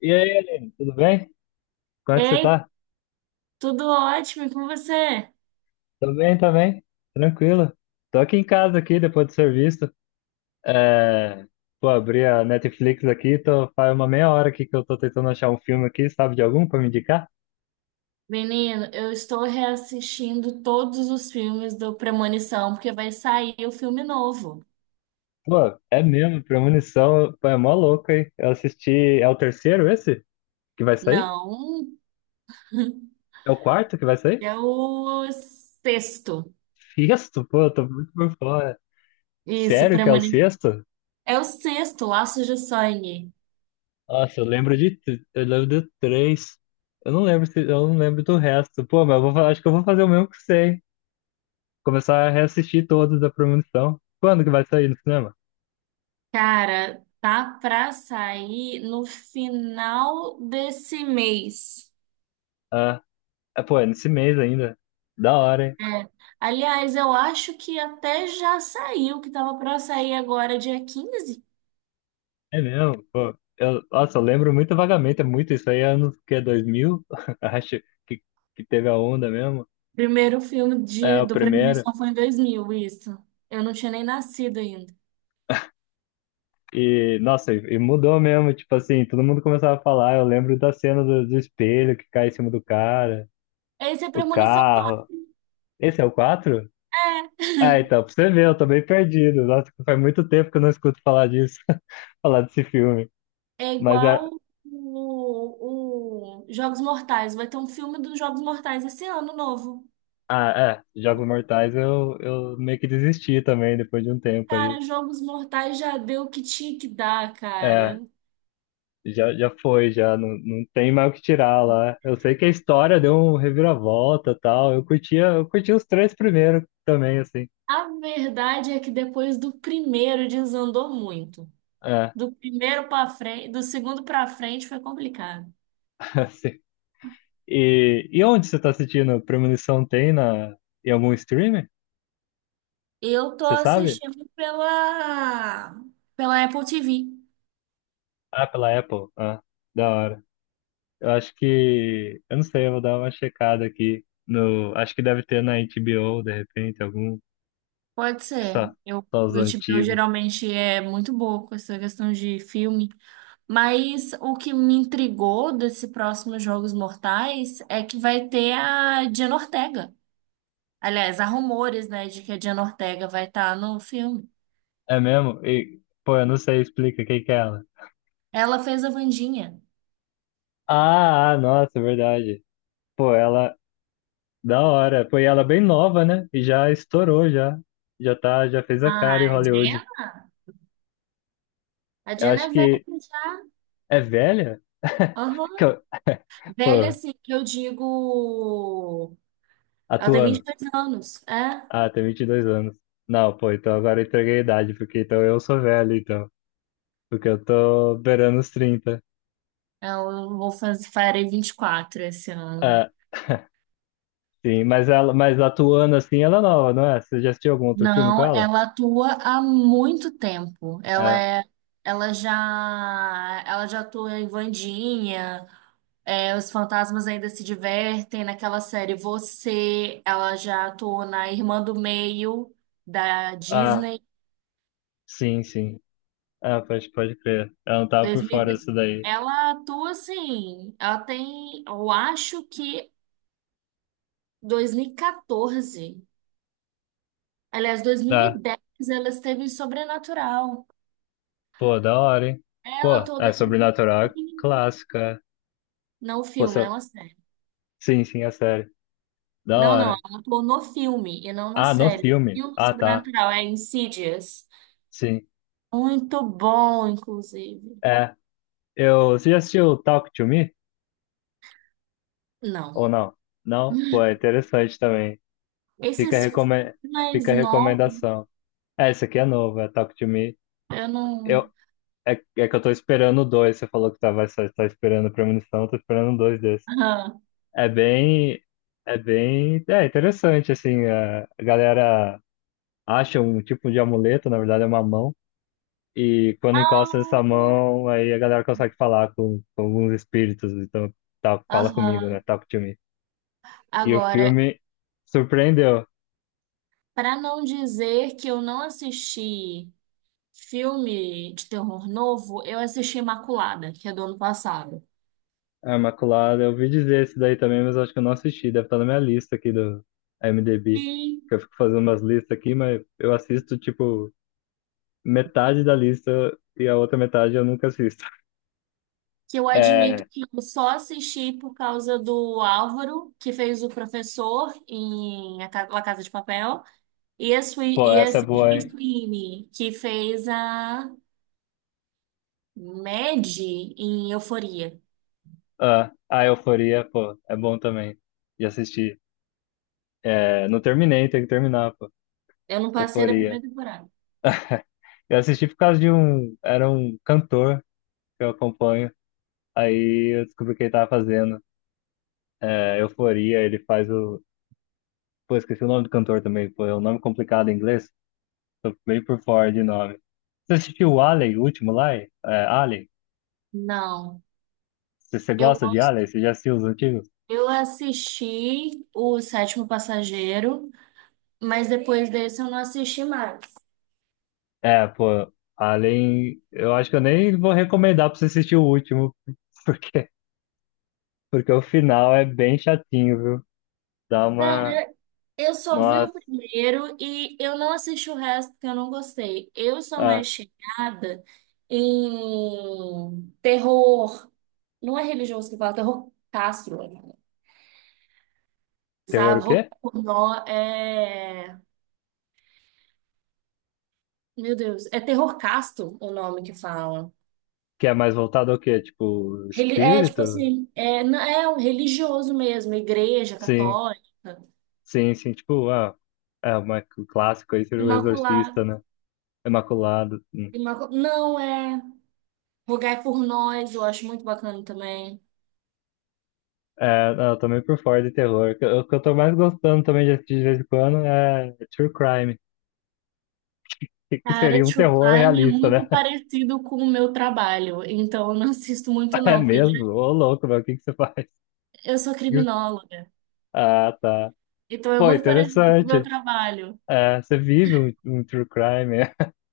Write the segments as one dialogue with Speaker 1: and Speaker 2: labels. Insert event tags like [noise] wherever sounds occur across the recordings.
Speaker 1: E aí, Aline, tudo bem? Como é que você
Speaker 2: Ei,
Speaker 1: tá?
Speaker 2: tudo ótimo, e com você?
Speaker 1: Tô bem também, tranquilo. Tô aqui em casa aqui depois do serviço. É... Pô, abri a Netflix aqui, faz uma meia hora aqui que eu tô tentando achar um filme aqui, sabe de algum pra me indicar?
Speaker 2: Menino, eu estou reassistindo todos os filmes do Premonição, porque vai sair o filme novo.
Speaker 1: Pô, é mesmo, Premonição, pô, é mó louco, hein? Eu assisti, é o terceiro esse que vai sair?
Speaker 2: Não, [laughs]
Speaker 1: É o quarto que vai sair?
Speaker 2: é o sexto.
Speaker 1: Sexto, pô, eu tô muito por fora.
Speaker 2: Isso,
Speaker 1: Sério que é o
Speaker 2: Premonição.
Speaker 1: sexto?
Speaker 2: É o sexto, Laços de Sangue.
Speaker 1: Nossa, eu lembro de três. Eu não lembro do resto. Pô, mas acho que eu vou fazer o mesmo que você, hein? Começar a reassistir todos da Premonição. Quando que vai sair no cinema?
Speaker 2: Cara, tá pra sair no final desse mês.
Speaker 1: Ah, é, pô, é nesse mês ainda. Da hora, hein?
Speaker 2: É. Aliás, eu acho que até já saiu, que tava pra sair agora, dia 15.
Speaker 1: É mesmo, pô. Nossa, eu lembro muito vagamente, é muito isso aí, é anos que é 2000 [laughs] acho que, que teve a onda mesmo.
Speaker 2: Primeiro filme
Speaker 1: É,
Speaker 2: de,
Speaker 1: o
Speaker 2: do
Speaker 1: primeiro.
Speaker 2: Premonição foi em 2000 isso. Eu não tinha nem nascido ainda.
Speaker 1: E, nossa, e mudou mesmo, tipo assim, todo mundo começava a falar. Eu lembro da cena do espelho que cai em cima do cara,
Speaker 2: Esse é
Speaker 1: o
Speaker 2: Premonição
Speaker 1: carro.
Speaker 2: 4.
Speaker 1: Esse é o 4? Ah, então, pra você ver, eu tô bem perdido. Nossa, faz muito tempo que eu não escuto falar disso, [laughs] falar desse filme.
Speaker 2: É, [laughs] é
Speaker 1: Mas é,
Speaker 2: igual o Jogos Mortais. Vai ter um filme dos Jogos Mortais esse ano novo.
Speaker 1: ah, é, Jogos Mortais eu meio que desisti também depois de um tempo aí.
Speaker 2: Cara, Jogos Mortais já deu o que tinha que dar,
Speaker 1: É,
Speaker 2: cara.
Speaker 1: já, já foi, já não tem mais o que tirar lá. Eu sei que a história deu um reviravolta e tal. Eu curti os três primeiros também, assim.
Speaker 2: A verdade é que depois do primeiro desandou muito.
Speaker 1: É,
Speaker 2: Do primeiro pra frente, do segundo pra frente foi complicado.
Speaker 1: [laughs] assim. E, onde você tá assistindo? Premonição tem em algum streamer?
Speaker 2: Eu tô
Speaker 1: Você sabe?
Speaker 2: assistindo pela Apple TV.
Speaker 1: Ah, pela Apple. Ah, da hora. Eu acho que. Eu não sei, eu vou dar uma checada aqui. No, acho que deve ter na HBO, de repente, algum.
Speaker 2: Pode
Speaker 1: Acho que
Speaker 2: ser.
Speaker 1: só,
Speaker 2: Eu,
Speaker 1: só os
Speaker 2: o HBO
Speaker 1: antigos.
Speaker 2: geralmente é muito boa com essa questão de filme. Mas o que me intrigou desse próximo Jogos Mortais é que vai ter a Diana Ortega. Aliás, há rumores, né, de que a Diana Ortega vai estar no filme.
Speaker 1: É mesmo? E, pô, eu não sei, explica quem que é ela.
Speaker 2: Ela fez a Wandinha.
Speaker 1: Ah, nossa, é verdade. Pô, ela. Da hora. Pô, e ela é bem nova, né? E já estourou, já. Já tá, já fez a cara em
Speaker 2: Ah, a
Speaker 1: Hollywood.
Speaker 2: Diana? A
Speaker 1: Eu
Speaker 2: Diana
Speaker 1: acho
Speaker 2: é
Speaker 1: que
Speaker 2: velha já.
Speaker 1: é velha?
Speaker 2: Aham.
Speaker 1: Que eu- [laughs]
Speaker 2: Velha,
Speaker 1: Pô,
Speaker 2: assim, que eu digo. Ela tem vinte e
Speaker 1: atuando.
Speaker 2: dois anos. É?
Speaker 1: Ah, tem 22 anos. Não, pô, então agora eu entreguei a idade, porque então eu sou velho, então. Porque eu tô beirando os 30.
Speaker 2: Eu vou fazer, farei 24 esse ano.
Speaker 1: É, sim, mas ela, mas atuando assim, ela é nova, não é? Você já assistiu algum outro filme com
Speaker 2: Não,
Speaker 1: ela?
Speaker 2: ela atua há muito tempo. Ela
Speaker 1: É.
Speaker 2: é, ela já, ela já atua em Wandinha, é, Os Fantasmas Ainda Se Divertem, naquela série Você, ela já atua na Irmã do Meio da
Speaker 1: Ah,
Speaker 2: Disney.
Speaker 1: sim, sim. Ah, pode crer. Ela não tava por fora
Speaker 2: 2000,
Speaker 1: disso daí.
Speaker 2: ela atua assim, ela tem, eu acho que 2014, aliás, dois mil e
Speaker 1: Ah,
Speaker 2: dez, ela esteve em Sobrenatural.
Speaker 1: pô, da hora, hein?
Speaker 2: Ela
Speaker 1: Pô,
Speaker 2: atua
Speaker 1: é
Speaker 2: desde
Speaker 1: Sobrenatural
Speaker 2: pequenininha.
Speaker 1: clássica.
Speaker 2: Não o
Speaker 1: Pô,
Speaker 2: filme, não a série.
Speaker 1: sim, sim, é sério. Da
Speaker 2: Não, não,
Speaker 1: hora.
Speaker 2: ela atuou no filme e não na
Speaker 1: Ah, no
Speaker 2: série.
Speaker 1: filme.
Speaker 2: Filme
Speaker 1: Ah, tá.
Speaker 2: sobrenatural, é Insidious.
Speaker 1: Sim.
Speaker 2: Muito bom, inclusive.
Speaker 1: É. Você já assistiu Talk to Me?
Speaker 2: Não.
Speaker 1: Ou não? Não? Pô, é interessante também. Fica,
Speaker 2: Esses
Speaker 1: recome...
Speaker 2: mais
Speaker 1: Fica a
Speaker 2: novos,
Speaker 1: recomendação. É, esse aqui é novo, é Talk to Me.
Speaker 2: eu
Speaker 1: Eu,
Speaker 2: não.
Speaker 1: é, é que eu tô esperando dois. Você falou que tava só esperando premonição, eu tô esperando dois desses.
Speaker 2: Aham.
Speaker 1: É bem. É bem. É interessante, assim. A galera acha um tipo de amuleto, na verdade é uma mão. E quando encosta nessa mão, aí a galera consegue falar com alguns espíritos. Então, tá,
Speaker 2: Ah,
Speaker 1: fala comigo, né?
Speaker 2: aham.
Speaker 1: Talk to me. E o
Speaker 2: Agora,
Speaker 1: filme surpreendeu.
Speaker 2: para não dizer que eu não assisti filme de terror novo, eu assisti Imaculada, que é do ano passado.
Speaker 1: A Imaculada, eu ouvi dizer esse daí também, mas eu acho que eu não assisti. Deve estar na minha lista aqui do IMDb.
Speaker 2: Sim.
Speaker 1: Que eu fico fazendo umas listas aqui, mas eu assisto, tipo, metade da lista e a outra metade eu nunca assisto. [laughs]
Speaker 2: Que eu admito
Speaker 1: É,
Speaker 2: que eu só assisti por causa do Álvaro, que fez o professor em A Ca- La Casa de Papel, e a Sui-
Speaker 1: pô,
Speaker 2: e a
Speaker 1: essa é boa,
Speaker 2: Sydney
Speaker 1: hein?
Speaker 2: Sweeney, que fez a Maddie em Euforia.
Speaker 1: Ah, a Euforia, pô, é bom também de assistir. É, não terminei, tem que terminar, pô.
Speaker 2: Eu não passei da
Speaker 1: Euforia.
Speaker 2: primeira temporada.
Speaker 1: Eu assisti por causa de um. Era um cantor que eu acompanho. Aí eu descobri o que ele tava fazendo. É, Euforia, ele faz o. Pô, esqueci o nome do cantor também, pô, é um nome complicado em inglês. Tô meio por fora de nome. Você assistiu o Alien, o último lá? É, Alien?
Speaker 2: Não.
Speaker 1: Você
Speaker 2: Eu
Speaker 1: gosta de
Speaker 2: gosto.
Speaker 1: Alien? Você já assistiu os antigos?
Speaker 2: Eu assisti o Sétimo Passageiro, mas depois desse eu não assisti mais.
Speaker 1: É, pô, Alien, eu acho que eu nem vou recomendar pra você assistir o último, [laughs] porque, porque o final é bem chatinho, viu? Dá uma.
Speaker 2: Eu só vi o
Speaker 1: Nossa.
Speaker 2: primeiro e eu não assisti o resto porque eu não gostei. Eu sou
Speaker 1: Ah,
Speaker 2: mais chegada em terror, não é religioso que fala, terror castro,
Speaker 1: terror o
Speaker 2: sabe? Terror
Speaker 1: quê?
Speaker 2: pornô é, meu Deus, é terror casto o nome que fala.
Speaker 1: Que é mais voltado ao quê? Tipo,
Speaker 2: Reli- é tipo
Speaker 1: espírito?
Speaker 2: assim, é, não- é um religioso mesmo, igreja
Speaker 1: Sim,
Speaker 2: católica,
Speaker 1: sim, sim. Tipo, ah, o clássico aí seria o
Speaker 2: imaculada,
Speaker 1: Exorcista, né? Imaculado, sim.
Speaker 2: imacu- não é, rogai por nós, eu acho muito bacana também.
Speaker 1: É, não, eu tô meio por fora de terror. O que eu tô mais gostando também de assistir de vez em quando é True Crime, que
Speaker 2: Cara,
Speaker 1: seria um
Speaker 2: True
Speaker 1: terror
Speaker 2: Crime é
Speaker 1: realista, né?
Speaker 2: muito
Speaker 1: [laughs]
Speaker 2: parecido com o meu trabalho, então eu não assisto muito
Speaker 1: É
Speaker 2: não, porque já-
Speaker 1: mesmo? Ô louco, meu, o que que você faz?
Speaker 2: eu sou
Speaker 1: [laughs]
Speaker 2: criminóloga,
Speaker 1: Ah, tá.
Speaker 2: então é
Speaker 1: Pô,
Speaker 2: muito parecido com o meu
Speaker 1: interessante.
Speaker 2: trabalho.
Speaker 1: É, você vive um True Crime. [laughs]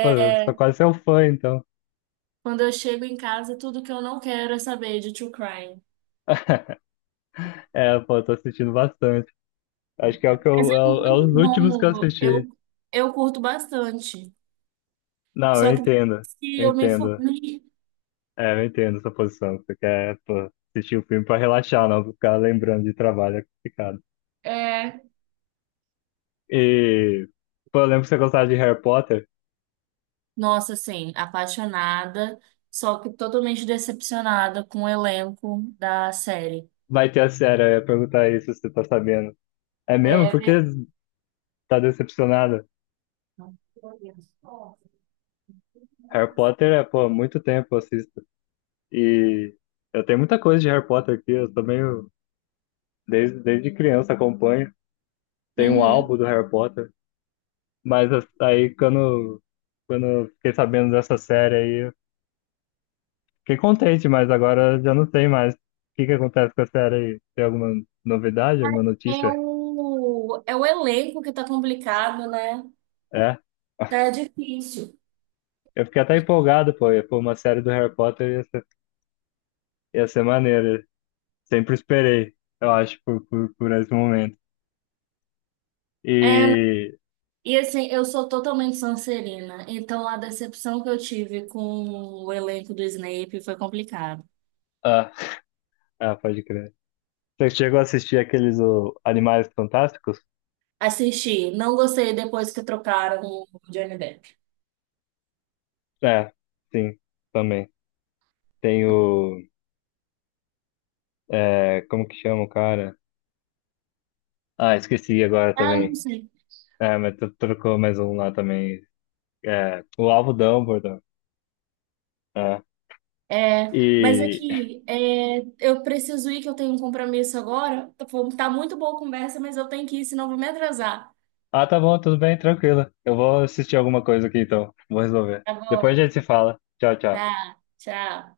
Speaker 1: Pô, eu sou quase seu fã, então.
Speaker 2: quando eu chego em casa, tudo que eu não quero é saber de True Crime.
Speaker 1: [laughs] É, pô, eu tô assistindo bastante. Acho que é o que
Speaker 2: Mas é
Speaker 1: é
Speaker 2: muito
Speaker 1: os últimos que eu
Speaker 2: bom,
Speaker 1: assisti.
Speaker 2: eu curto bastante.
Speaker 1: Não, eu
Speaker 2: Só que
Speaker 1: entendo.
Speaker 2: depois que
Speaker 1: Eu
Speaker 2: eu me
Speaker 1: entendo.
Speaker 2: formei,
Speaker 1: É, eu entendo essa posição. Você quer, pô, assistir o filme pra relaxar, não ficar lembrando de trabalho é complicado.
Speaker 2: é,
Speaker 1: E, pô, eu lembro que você gostava de Harry Potter.
Speaker 2: nossa, assim, apaixonada, só que totalmente decepcionada com o elenco da série.
Speaker 1: Vai ter a série, eu ia perguntar isso se você tá sabendo. É mesmo? Por que
Speaker 2: É
Speaker 1: tá decepcionada?
Speaker 2: verdade.
Speaker 1: Harry Potter é, pô, há muito tempo eu assisto. E eu tenho muita coisa de Harry Potter aqui, eu também, desde criança acompanho. Tem um
Speaker 2: Uhum.
Speaker 1: álbum do Harry Potter. Mas aí, quando eu fiquei sabendo dessa série aí, fiquei contente, mas agora já não sei mais. O que que acontece com a série aí? Tem alguma novidade, alguma
Speaker 2: É
Speaker 1: notícia?
Speaker 2: o elenco que tá complicado, né?
Speaker 1: É?
Speaker 2: Tá difícil.
Speaker 1: Eu fiquei até empolgado, pô. Pô, uma série do Harry Potter ia ser maneira. Sempre esperei, eu acho, por esse momento.
Speaker 2: É,
Speaker 1: E.
Speaker 2: e assim, eu sou totalmente Sonserina, então a decepção que eu tive com o elenco do Snape foi complicado.
Speaker 1: Ah, [laughs] pode crer. Você chegou a assistir Animais Fantásticos?
Speaker 2: Assisti, não gostei depois que trocaram o Johnny Depp.
Speaker 1: É, sim, também. Tem o. É, como que chama o cara? Ah, esqueci agora
Speaker 2: Ah, não
Speaker 1: também.
Speaker 2: sei.
Speaker 1: É, mas trocou mais um lá também. É, o Alvo Dumbledore. É.
Speaker 2: É, mas
Speaker 1: E.
Speaker 2: aqui, é, eu preciso ir, que eu tenho um compromisso agora. Tá muito boa a conversa, mas eu tenho que ir, senão eu vou me atrasar.
Speaker 1: Ah, tá bom, tudo bem, tranquilo. Eu vou assistir alguma coisa aqui então. Vou resolver.
Speaker 2: Tá
Speaker 1: Depois a
Speaker 2: bom,
Speaker 1: gente se fala. Tchau, tchau.
Speaker 2: tá, tchau.